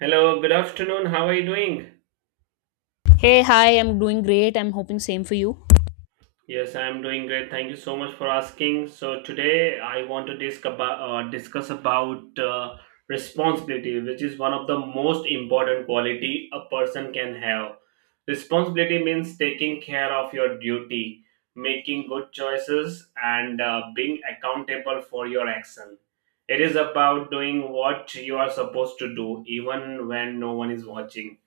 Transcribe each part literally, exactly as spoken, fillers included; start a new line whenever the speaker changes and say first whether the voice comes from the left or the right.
right: Hello, good afternoon. How are you doing?
left: Hey, hi, I'm doing great. I'm hoping same for you.
right: Yes, I am doing great. Thank you so much for asking. So today I want to disc about, uh, discuss about uh, responsibility, which is one of the most important quality a person can have. Responsibility means taking care of your duty, making good choices, and uh, being accountable for your action. It is about doing what you are supposed to do, even when no one is watching.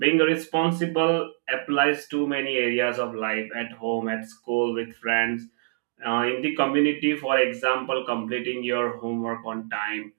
right: Being responsible applies to many areas of life: at home, at school, with friends, uh, in the community. For example, completing your homework on time,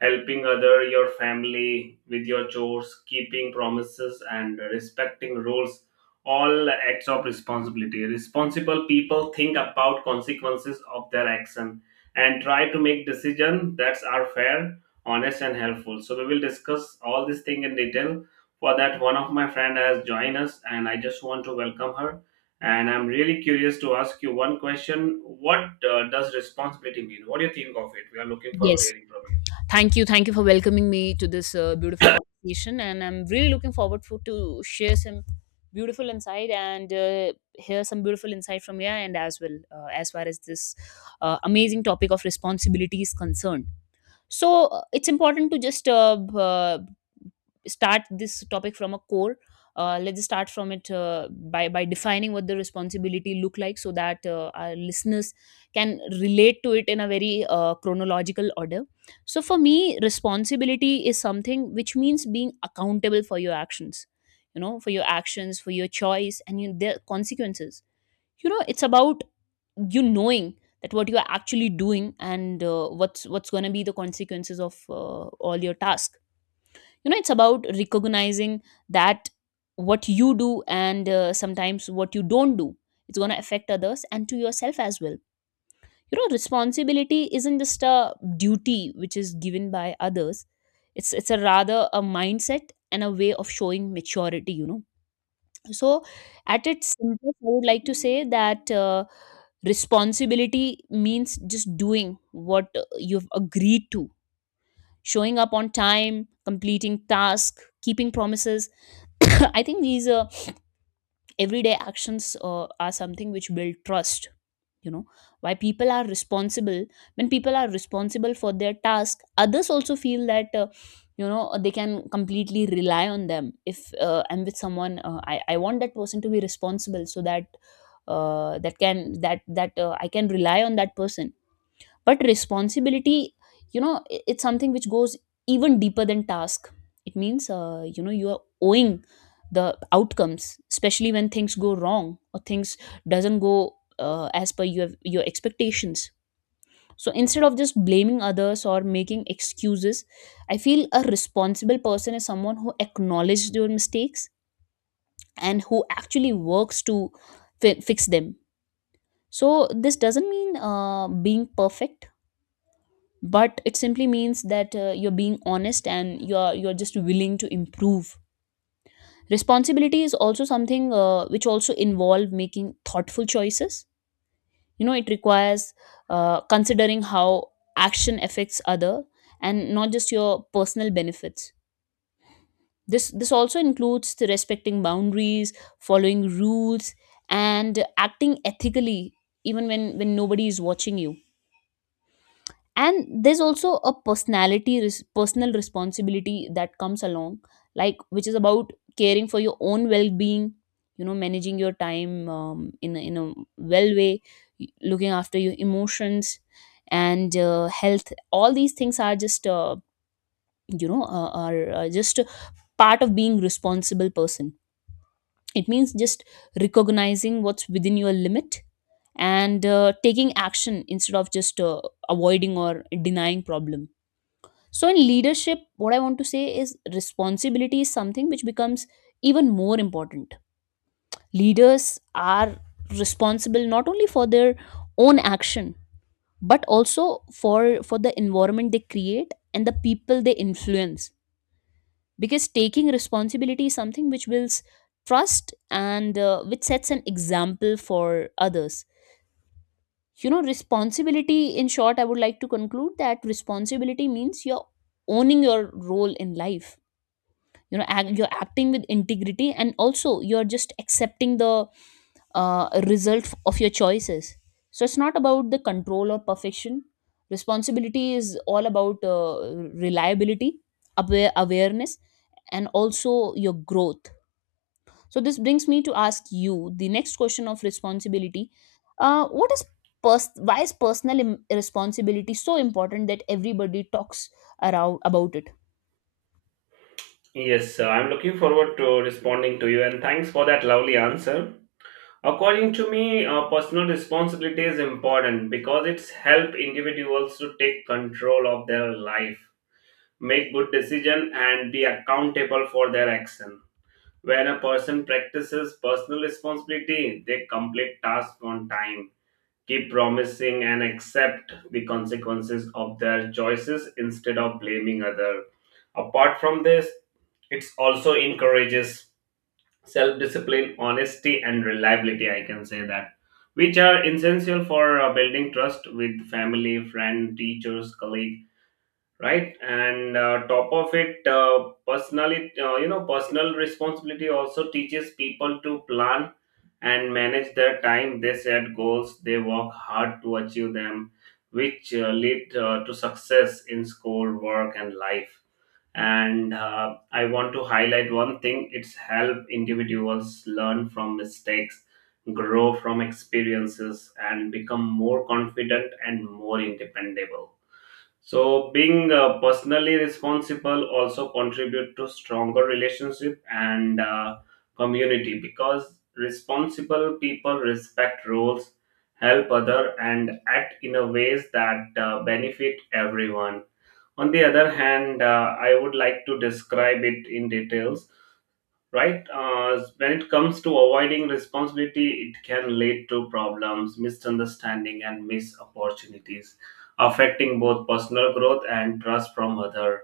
right: helping other your family with your chores, keeping promises and respecting rules, all acts of responsibility. Responsible people think about consequences of their action and try to make decisions that are fair, honest and helpful. So we will discuss all this thing in detail. For that, one of my friend has joined us and I just want to welcome her. And I'm really curious to ask you one question: what uh, does responsibility mean? What do you think of it? We are looking forward to
left: Yes.
right: hearing from you.
left: Thank you. Thank you for welcoming me to this uh, beautiful conversation. And I'm really looking forward for, to share some beautiful insight and uh, hear some beautiful insight from you and as well uh, as far as this uh, amazing topic of responsibility is concerned. So uh, it's important to just uh, b- uh, start this topic from a core. Uh, let's start from it uh, by by defining what the responsibility look like so that uh, our listeners can relate to it in a very uh, chronological order. So for me, responsibility is something which means being accountable for your actions, you know, for your actions, for your choice and your, their consequences. You know, it's about you knowing that what you are actually doing and uh, what's what's going to be the consequences of uh, all your task. You know, it's about recognizing that what you do and uh, sometimes what you don't do, it's going to affect others and to yourself as well. You know, responsibility isn't just a duty which is given by others. It's it's a rather a mindset and a way of showing maturity, you know. So, at its simplest, I would like to say that uh, responsibility means just doing what uh, you've agreed to, showing up on time, completing tasks, keeping promises. I think these uh, everyday actions uh, are something which build trust, you know. Why people are responsible? When people are responsible for their task, others also feel that uh, you know uh, they can completely rely on them. If uh, I'm with someone, uh, I, I want that person to be responsible so that uh, that can that that uh, I can rely on that person. But responsibility, you know, i- it's something which goes even deeper than task. It means uh, you know, you are owing the outcomes, especially when things go wrong or things doesn't go uh, as per your your expectations. So instead of just blaming others or making excuses, I feel a responsible person is someone who acknowledges their mistakes and who actually works to fi- fix them. So this doesn't mean uh, being perfect, but it simply means that uh, you're being honest and you're you're just willing to improve. Responsibility is also something uh, which also involve making thoughtful choices. You know, it requires uh, considering how action affects other and not just your personal benefits. This this also includes the respecting boundaries, following rules, and acting ethically even when when nobody is watching you. And there's also a personality res- personal responsibility that comes along, like, which is about caring for your own well-being. You know, managing your time um, in, a, in a well way, looking after your emotions and uh, health. All these things are just uh, you know uh, are uh, just part of being responsible person. It means just recognizing what's within your limit and uh, taking action instead of just uh, avoiding or denying problems. So, in leadership, what I want to say is responsibility is something which becomes even more important. Leaders are responsible not only for their own action, but also for, for the environment they create and the people they influence. Because taking responsibility is something which builds trust and uh, which sets an example for others. You know, responsibility, in short, I would like to conclude that responsibility means you're owning your role in life, you know, act, you're acting with integrity, and also you're just accepting the uh, result of your choices. So it's not about the control or perfection. Responsibility is all about uh, reliability, aware, awareness, and also your growth. So this brings me to ask you the next question of responsibility. uh, what is pers- why is personal im- responsibility so important that everybody talks around about it?
right: Yes, sir. I'm looking forward to responding to you, and thanks for that lovely answer. According to me, uh, personal responsibility is important because it's help individuals to take control of their life, make good decision and be accountable for their action. When a person practices personal responsibility, they complete tasks on time, keep promising and accept the consequences of their choices instead of blaming other. Apart from this, it also encourages self discipline, honesty, and reliability, I can say that, which are essential for uh, building trust with family, friend, teachers, colleague, right. And uh, top of it, uh, personally, uh, you know personal responsibility also teaches people to plan and manage their time. They set goals, they work hard to achieve them, which uh, lead uh, to success in school, work and life. And uh, I want to highlight one thing, it's help individuals learn from mistakes, grow from experiences and become more confident and more independent. So being uh, personally responsible also contribute to stronger relationship and uh, community, because responsible people respect rules, help other, and act in a ways that uh, benefit everyone. On the other hand, uh, I would like to describe it in details. Right, uh, when it comes to avoiding responsibility, it can lead to problems, misunderstanding and missed opportunities, affecting both personal growth and trust from others.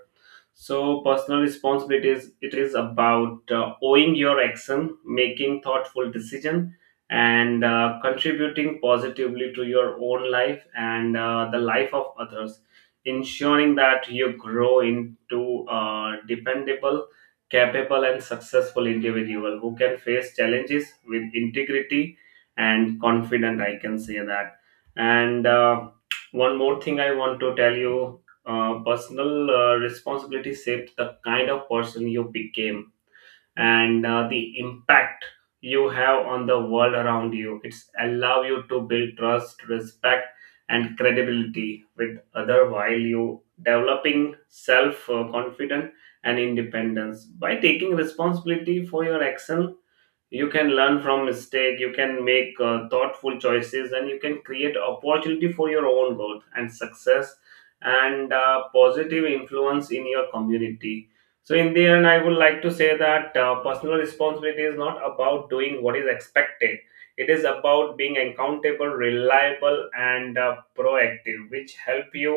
right: So personal responsibility is, it is about uh, owing your action, making thoughtful decision, and uh, contributing positively to your own life and uh, the life of others, ensuring that you grow into a dependable, capable, and successful individual who can face challenges with integrity and confident, I can say that. And uh, one more thing I want to tell you, uh, personal uh, responsibility shaped the kind of person you became, and uh, the impact you have on the world around you. It's allow you to build trust, respect and credibility with other while you developing self uh, confidence and independence. By taking responsibility for your action, you can learn from mistake, you can make uh, thoughtful choices and you can create opportunity for your own growth and success and uh, positive influence in your community. So in the end, I would like to say that uh, personal responsibility is not about doing what is expected, it is about being accountable, reliable and uh, proactive, which help you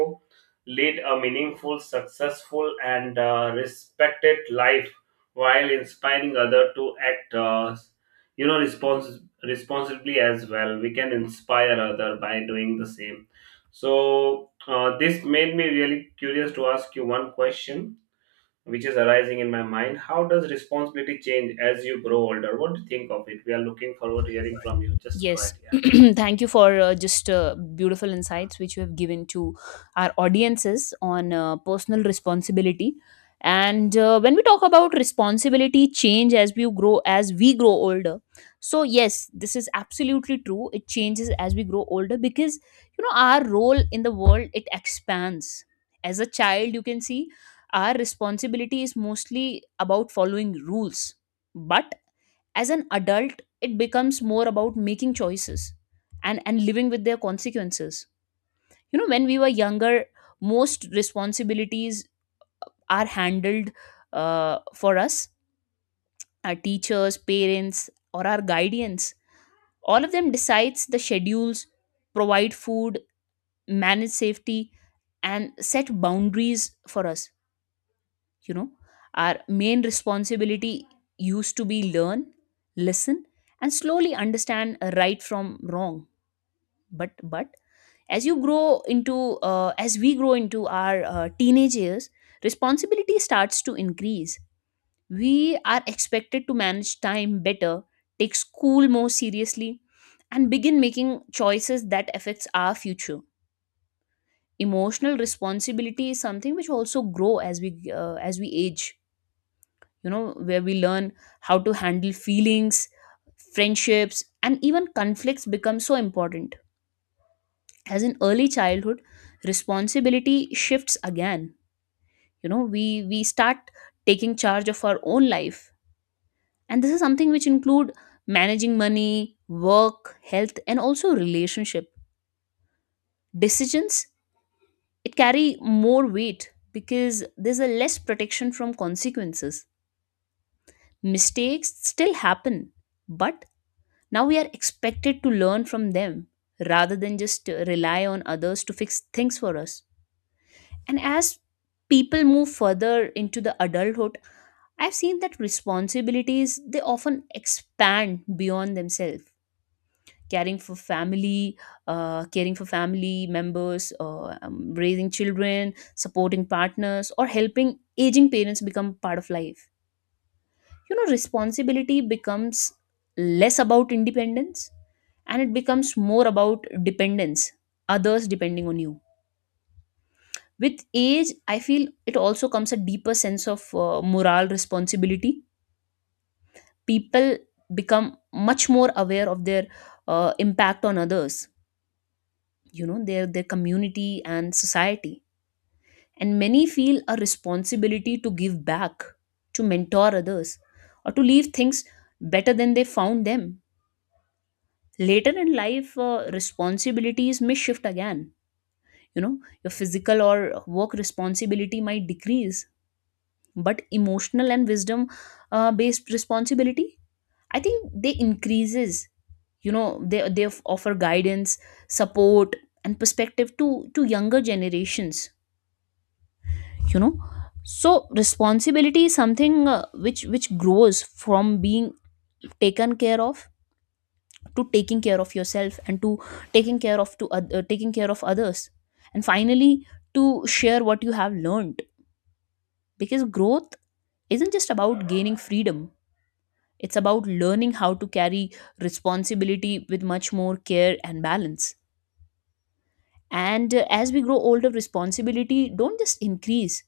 right: lead a meaningful, successful and uh, respected life while inspiring others to act, uh, you know respons- responsibly as well. We can inspire other by doing the same. So uh, this made me really curious to ask you one question which is arising in my mind: how does responsibility change as you grow older? What do you think of it? We are looking forward to hearing from you. Just go
left: Yes.
right: ahead, yeah.
left: Thank you for uh, just uh, beautiful insights which you have given to our audiences on uh, personal responsibility. And uh, when we talk about responsibility change as we grow as we grow older, so yes, this is absolutely true. It changes as we grow older because, you know, our role in the world it expands. As a child, you can see our responsibility is mostly about following rules, but as an adult it becomes more about making choices and and living with their consequences. You know, when we were younger, most responsibilities are handled uh, for us. Our teachers, parents, or our guardians, all of them decides the schedules, provide food, manage safety, and set boundaries for us. You know, our main responsibility used to be learn, listen, and slowly understand right from wrong. But but as you grow into uh, as we grow into our uh, teenage years, responsibility starts to increase. We are expected to manage time better, take school more seriously, and begin making choices that affects our future. Emotional responsibility is something which also grow as we uh, as we age. You know, where we learn how to handle feelings, friendships, and even conflicts become so important. As in early childhood, responsibility shifts again. You know, we we start taking charge of our own life, and this is something which include managing money, work, health, and also relationship decisions. It carry more weight because there's a less protection from consequences. Mistakes still happen, but now we are expected to learn from them rather than just uh, rely on others to fix things for us. And as people move further into the adulthood, I've seen that responsibilities they often expand beyond themselves. Caring for family, uh, caring for family members, uh, um, raising children, supporting partners, or helping aging parents become part of life. You know, responsibility becomes less about independence and it becomes more about dependence, others depending on you. With age, I feel it also comes a deeper sense of uh, moral responsibility. People become much more aware of their uh, impact on others, you know, their their community and society. And many feel a responsibility to give back, to mentor others, or to leave things better than they found them. Later in life, uh, responsibilities may shift again. You know, your physical or work responsibility might decrease, but emotional and wisdom uh, based responsibility, I think they increases. You know, they they offer guidance, support, and perspective to to younger generations, you know. So responsibility is something uh, which which grows from being taken care of, to taking care of yourself, and to taking care of to oth- uh, taking care of others, and finally to share what you have learned, because growth isn't just about gaining freedom. It's about learning how to carry responsibility with much more care and balance. And uh, as we grow older, responsibility don't just increase,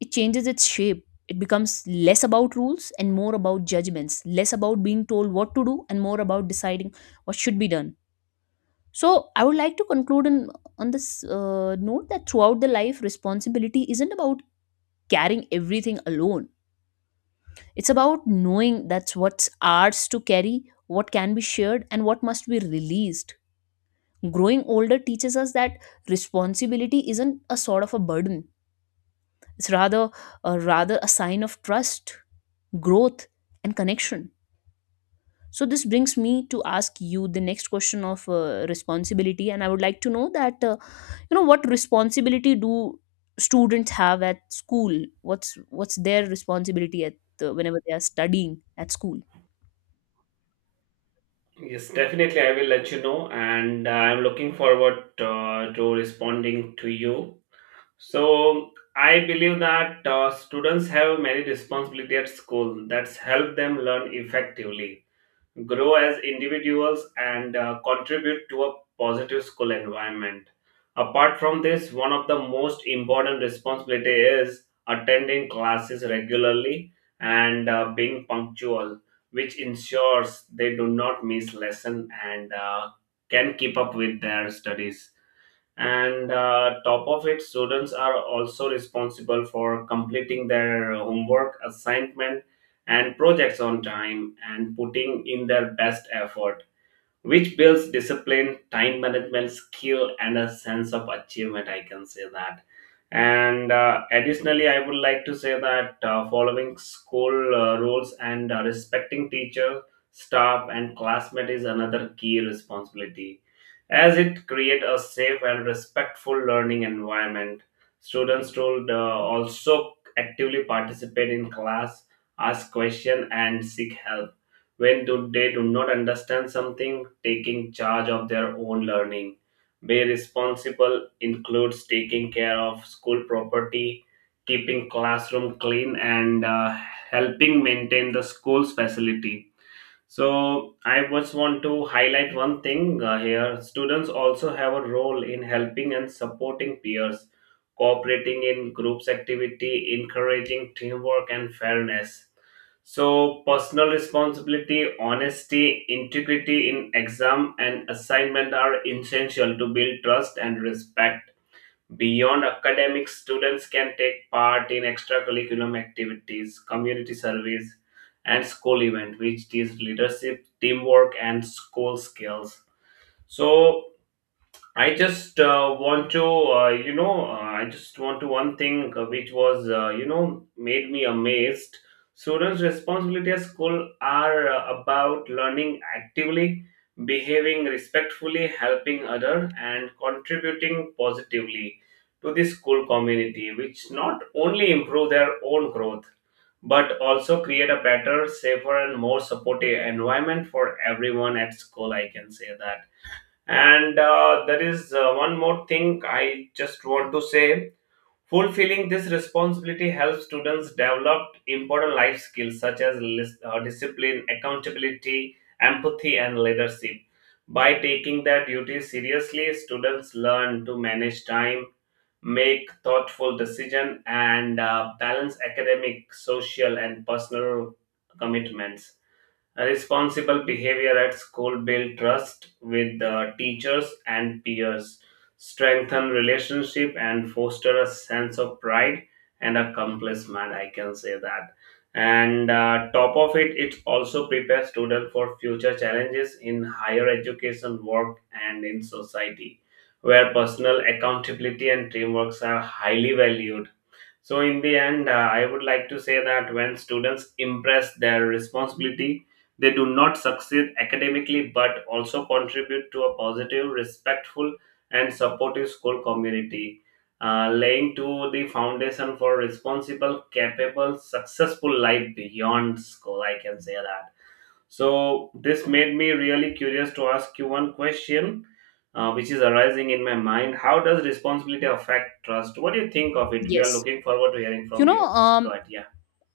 left: it changes its shape. It becomes less about rules and more about judgments, less about being told what to do and more about deciding what should be done. So, I would like to conclude in, on this uh, note that throughout the life, responsibility isn't about carrying everything alone. It's about knowing that's what's ours to carry, what can be shared, and what must be released. Growing older teaches us that responsibility isn't a sort of a burden. It's rather a rather a sign of trust, growth, and connection. So this brings me to ask you the next question of uh, responsibility, and I would like to know that uh, you know, what responsibility do students have at school? What's what's their responsibility at uh, whenever they are studying at school?
right: Yes, definitely, I will let you know, and uh, I'm looking forward uh, to responding to you. So I believe that uh, students have many responsibility at school that's help them learn effectively, grow as individuals, and uh, contribute to a positive school environment. Apart from this, one of the most important responsibility is attending classes regularly and uh, being punctual, which ensures they do not miss lesson and uh, can keep up with their studies. And uh, top of it, students are also responsible for completing their homework assignment and projects on time and putting in their best effort, which builds discipline, time management, skill, and a sense of achievement, I can say that. And uh, additionally, I would like to say that uh, following school uh, rules and uh, respecting teacher, staff, and classmate is another key responsibility, as it creates a safe and respectful learning environment. Students should uh, also actively participate in class, ask questions, and seek help when do, they do not understand something, taking charge of their own learning. Be responsible includes taking care of school property, keeping classroom clean, and uh, helping maintain the school's facility. So I just want to highlight one thing uh, here. Students also have a role in helping and supporting peers, cooperating in groups activity, encouraging teamwork and fairness. So personal responsibility, honesty, integrity in exam and assignment are essential to build trust and respect. Beyond academics, students can take part in extracurriculum activities, community service, and school events, which teach leadership, teamwork, and school skills. So, I just uh, want to, uh, you know, uh, I just want to one thing uh, which was, uh, you know, made me amazed. Students' responsibility at school are uh, about learning actively, behaving respectfully, helping other, and contributing positively to the school community, which not only improve their own growth but also create a better, safer, and more supportive environment for everyone at school, I can say that. And uh, there is uh, one more thing I just want to say. Fulfilling this responsibility helps students develop important life skills such as lis- uh, discipline, accountability, empathy, and leadership. By taking their duties seriously, students learn to manage time, make thoughtful decisions, and uh, balance academic, social, and personal commitments. Responsible behavior at school build trust with the teachers and peers, strengthen relationship and foster a sense of pride and accomplishment, I can say that. And uh, top of it, it also prepares students for future challenges in higher education, work, and in society, where personal accountability and teamwork are highly valued. So, in the end, uh, I would like to say that when students impress their responsibility, they do not succeed academically but also contribute to a positive, respectful, and supportive school community, uh, laying to the foundation for responsible, capable, successful life beyond school, I can say that. So this made me really curious to ask you one question, uh, which is arising in my mind. How does responsibility affect trust? What do you think of it? We are
left: Yes.
right: looking forward to hearing
left: you
right: from
left: know
right: you. Just
left: um
right: go ahead. Yeah.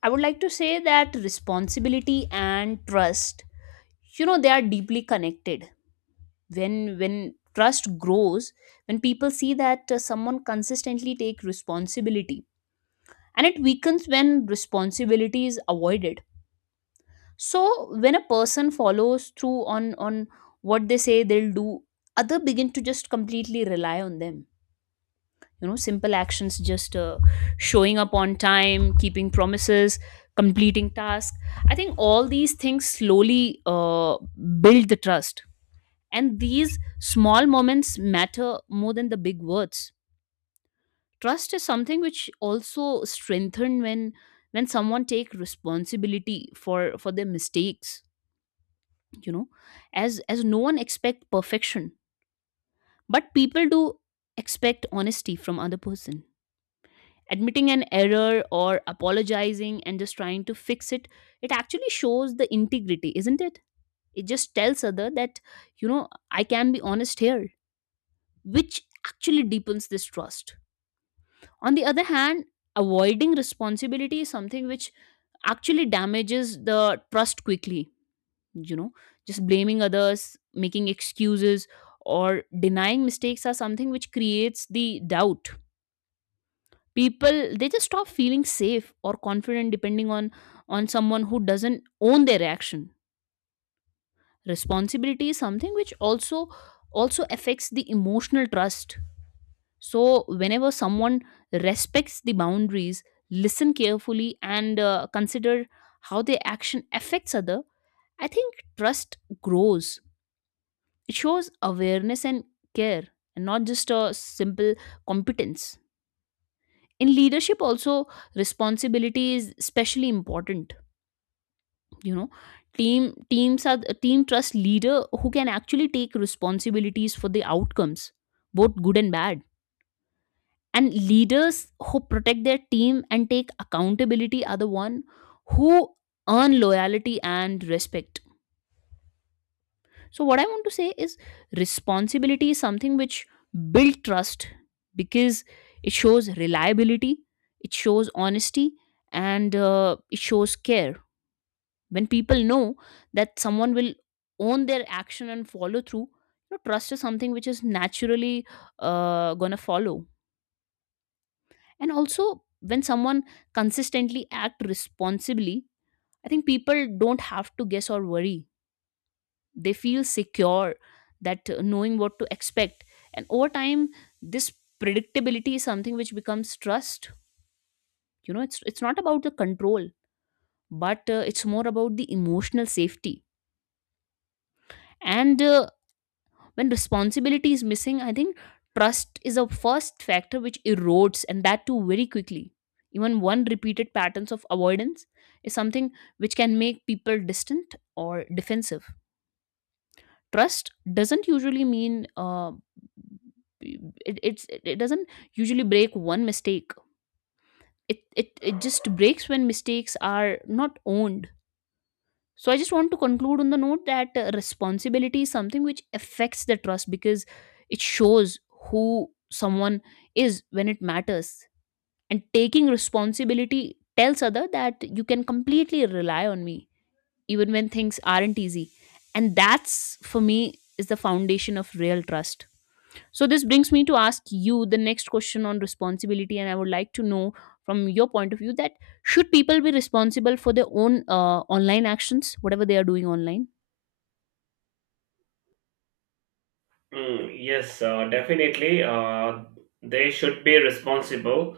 left: I would like to say that responsibility and trust, you know, they are deeply connected. When when trust grows, when people see that uh, someone consistently take responsibility, and it weakens when responsibility is avoided. So when a person follows through on on what they say they'll do, other begin to just completely rely on them. You know, simple actions, just uh, showing up on time, keeping promises, completing tasks, I think all these things slowly uh, build the trust. And these small moments matter more than the big words. Trust is something which also strengthened when when someone take responsibility for for their mistakes. You know, as as no one expect perfection, but people do expect honesty from other person. Admitting an error or apologizing and just trying to fix it, it actually shows the integrity, isn't it? It just tells other that, you know, I can be honest here, which actually deepens this trust. On the other hand, avoiding responsibility is something which actually damages the trust quickly. You know, just blaming others, making excuses, or denying mistakes are something which creates the doubt. People, they just stop feeling safe or confident depending on on someone who doesn't own their reaction. Responsibility is something which also also affects the emotional trust. So whenever someone respects the boundaries, listen carefully, and uh, consider how their action affects other, I think trust grows. It shows awareness and care, and not just a simple competence. In leadership also, responsibility is especially important. You know, team teams are team trust leader who can actually take responsibilities for the outcomes, both good and bad. And leaders who protect their team and take accountability are the one who earn loyalty and respect. So what I want to say is responsibility is something which build trust because it shows reliability, it shows honesty, and uh, it shows care. When people know that someone will own their action and follow through, you know, trust is something which is naturally uh, gonna follow. And also when someone consistently act responsibly, I think people don't have to guess or worry. They feel secure, that uh, knowing what to expect, and over time this predictability is something which becomes trust. You know, it's it's not about the control, but uh, it's more about the emotional safety. And uh, when responsibility is missing, I think trust is a first factor which erodes, and that too very quickly. Even one repeated patterns of avoidance is something which can make people distant or defensive. Trust doesn't usually mean uh, it, it's it, it doesn't usually break one mistake. It, it it just breaks when mistakes are not owned. So I just want to conclude on the note that uh, responsibility is something which affects the trust because it shows who someone is when it matters. And taking responsibility tells other that you can completely rely on me even when things aren't easy. And that's for me is the foundation of real trust. So this brings me to ask you the next question on responsibility, and I would like to know from your point of view that should people be responsible for their own uh, online actions, whatever they are doing online?
right: Mm, yes, uh, definitely. Uh, they should be responsible.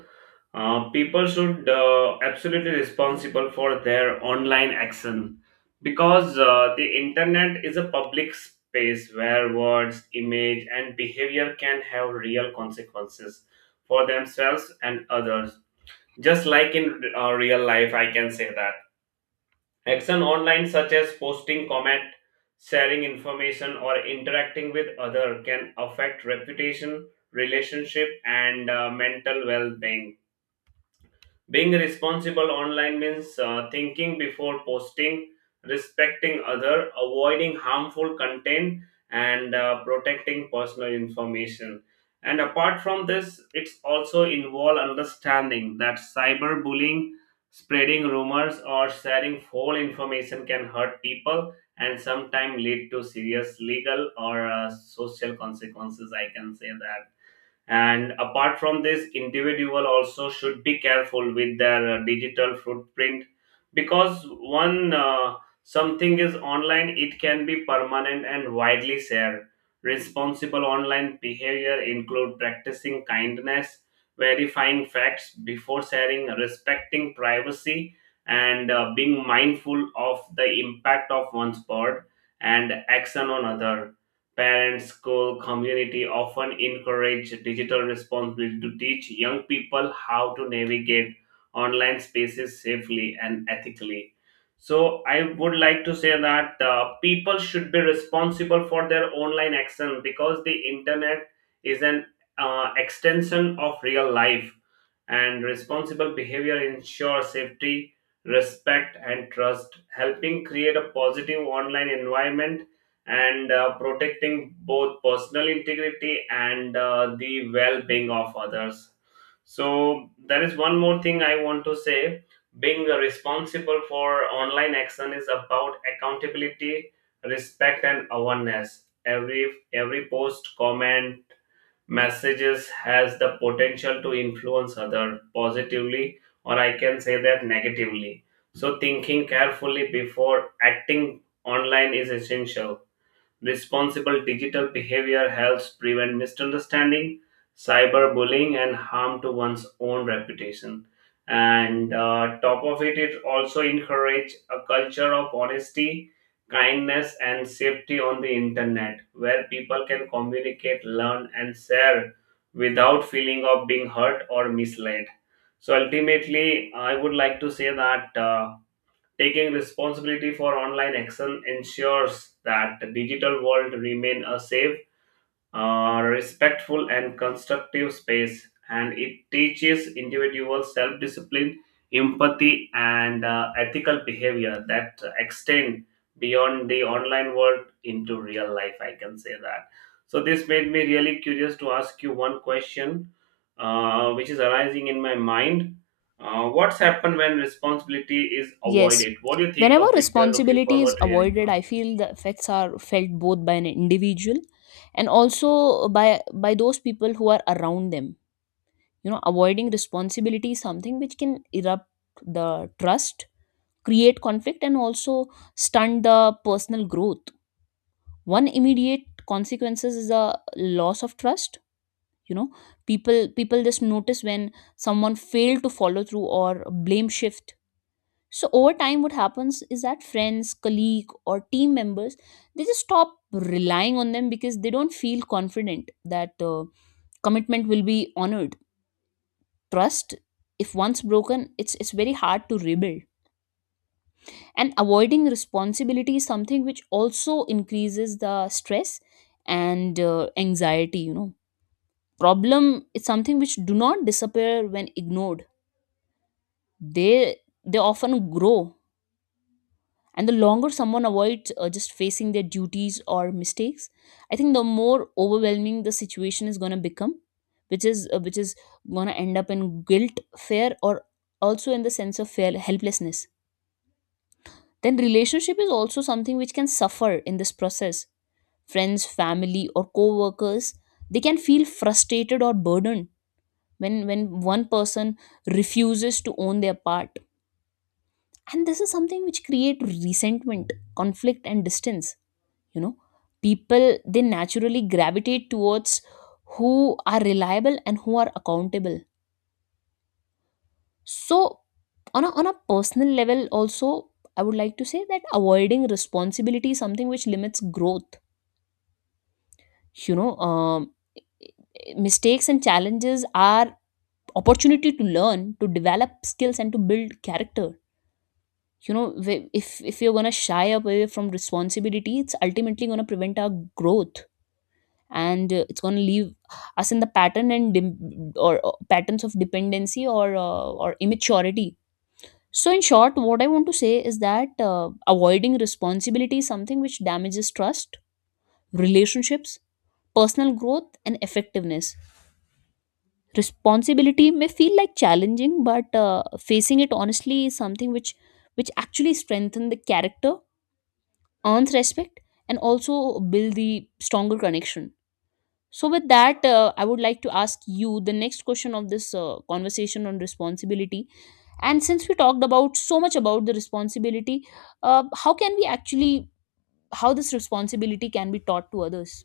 right: Uh, people should uh, absolutely responsible for their online action because uh, the internet is a public space where words, image, and behavior can have real consequences for themselves and others, just like in uh, real life, I can say that. Action online, such as posting comment, sharing information, or interacting with other, can affect reputation, relationship, and uh, mental well-being. Being responsible online means uh, thinking before posting, respecting other, avoiding harmful content, and uh, protecting personal information. And apart from this, it's also involve understanding that cyberbullying, spreading rumors, or sharing false information can hurt people and sometimes lead to serious legal or uh, social consequences, I can say that. And apart from this, individual also should be careful with their uh, digital footprint, because one uh, something is online, it can be permanent and widely shared. Responsible online behavior include practicing kindness, verifying facts before sharing, respecting privacy, and uh, being mindful of the impact of one's word and action on other. Parents, school, community often encourage digital responsibility to teach young people how to navigate online spaces safely and ethically. So, I would like to say that uh, people should be responsible for their online action because the internet is an uh, extension of real life, and responsible behavior ensure safety, respect, and trust, helping create a positive online environment and uh, protecting both personal integrity and uh, the well being of others. So, there is one more thing I want to say. Being responsible for online action is about accountability, respect, and awareness. Every every post, comment, messages has the potential to influence other positively or I can say that negatively. So thinking carefully before acting online is essential. Responsible digital behavior helps prevent misunderstanding, cyberbullying, and harm to one's own reputation. And uh, top of it, it also encourage a culture of honesty, kindness, and safety on the internet, where people can communicate, learn, and share without feeling of being hurt or misled. So ultimately, I would like to say that. Uh, Taking responsibility for online action ensures that the digital world remain a safe, uh, respectful and constructive space, and it teaches individuals self discipline, empathy, and uh, ethical behavior that extend beyond the online world into real life, I can say that. So, this made me really curious to ask you one question uh, which is arising in my mind. Uh, what's happened when responsibility is
left: Yes.
right: avoided? What do you think
left: Whenever
right: of it? We are looking
left: responsibility is
right: forward to hearing
left: avoided,
right: from
left: I
right: you.
left: feel the effects are felt both by an individual and also by by those people who are around them. You know, avoiding responsibility is something which can erupt the trust, create conflict, and also stunt the personal growth. One immediate consequences is the loss of trust. You know, people people just notice when someone failed to follow through or blame shift. So over time what happens is that friends, colleague, or team members, they just stop relying on them because they don't feel confident that uh, commitment will be honored. Trust, if once broken, it's it's very hard to rebuild. And avoiding responsibility is something which also increases the stress and uh, anxiety. You know, problem is something which do not disappear when ignored. They they often grow, and the longer someone avoids uh, just facing their duties or mistakes, I think the more overwhelming the situation is going to become, which is uh, which is going to end up in guilt, fear, or also in the sense of fail helplessness. Then relationship is also something which can suffer in this process. Friends, family, or co-workers, they can feel frustrated or burdened when when one person refuses to own their part. And this is something which create resentment, conflict, and distance. You know, people, they naturally gravitate towards who are reliable and who are accountable. So on a, on a personal level also, I would like to say that avoiding responsibility is something which limits growth. You know, um, mistakes and challenges are opportunity to learn, to develop skills, and to build character. You know, wh- if if you're going to shy away from responsibility, it's ultimately going to prevent our growth. And uh, it's going to leave us in the pattern and dim- or, or patterns of dependency, or uh, or immaturity. So in short what I want to say is that uh, avoiding responsibility is something which damages trust, relationships, personal growth, and effectiveness. Responsibility may feel like challenging, but uh, facing it honestly is something which which actually strengthen the character, earns respect, and also build the stronger connection. So with that, uh, I would like to ask you the next question of this uh, conversation on responsibility. And since we talked about so much about the responsibility, uh, how can we actually how this responsibility can be taught to others?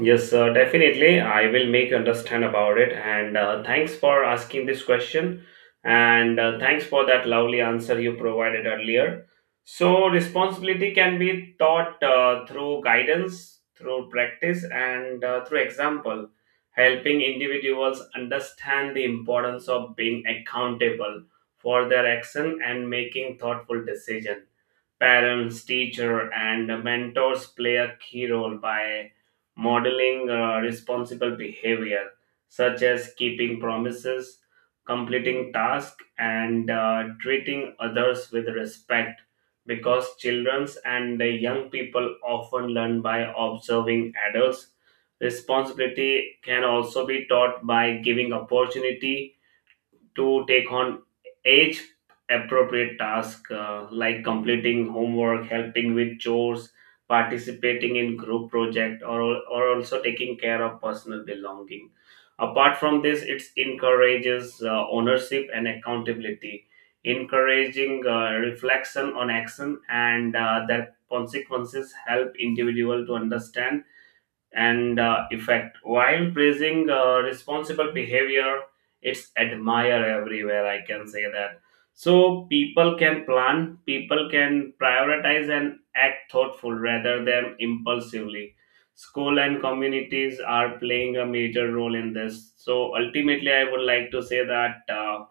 right: Yes, uh, definitely. I will make understand about it. And uh, thanks for asking this question. And uh, thanks for that lovely answer you provided earlier. So, responsibility can be taught uh, through guidance, through practice, and uh, through example, helping individuals understand the importance of being accountable for their action and making thoughtful decisions. Parents, teacher, and mentors play a key role by modeling uh, responsible behavior such as keeping promises, completing tasks and uh, treating others with respect, because childrens and the young people often learn by observing adults. Responsibility can also be taught by giving opportunity to take on age appropriate tasks uh, like completing homework, helping with chores, participating in group project, or, or also taking care of personal belonging. Apart from this, it encourages uh, ownership and accountability. Encouraging uh, reflection on action and uh, their consequences help individual to understand and uh, effect. While praising uh, responsible behavior, it's admire everywhere, I can say that. So people can plan, people can prioritize and act thoughtful rather than impulsively. School and communities are playing a major role in this. So ultimately, I would like to say that. Uh,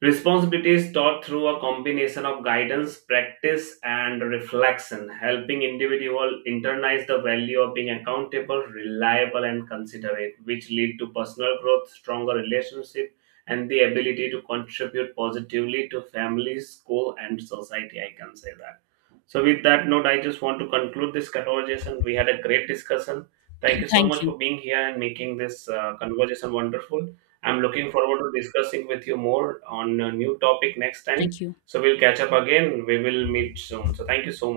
right: Responsibility is taught through a combination of guidance, practice, and reflection, helping individual internalize the value of being accountable, reliable, and considerate, which lead to personal growth, stronger relationship, and the ability to contribute positively to family, school, and society, I can say that. So, with that note, I just want to conclude this conversation. We had a great discussion. Thank you so
left: Thank
right: much
left: you.
right: for being here and making this uh, conversation wonderful. I'm looking forward to discussing with you more on a new topic next
left: Thank
right: time.
left: you.
right: So we'll catch up again. We will meet soon. So thank you so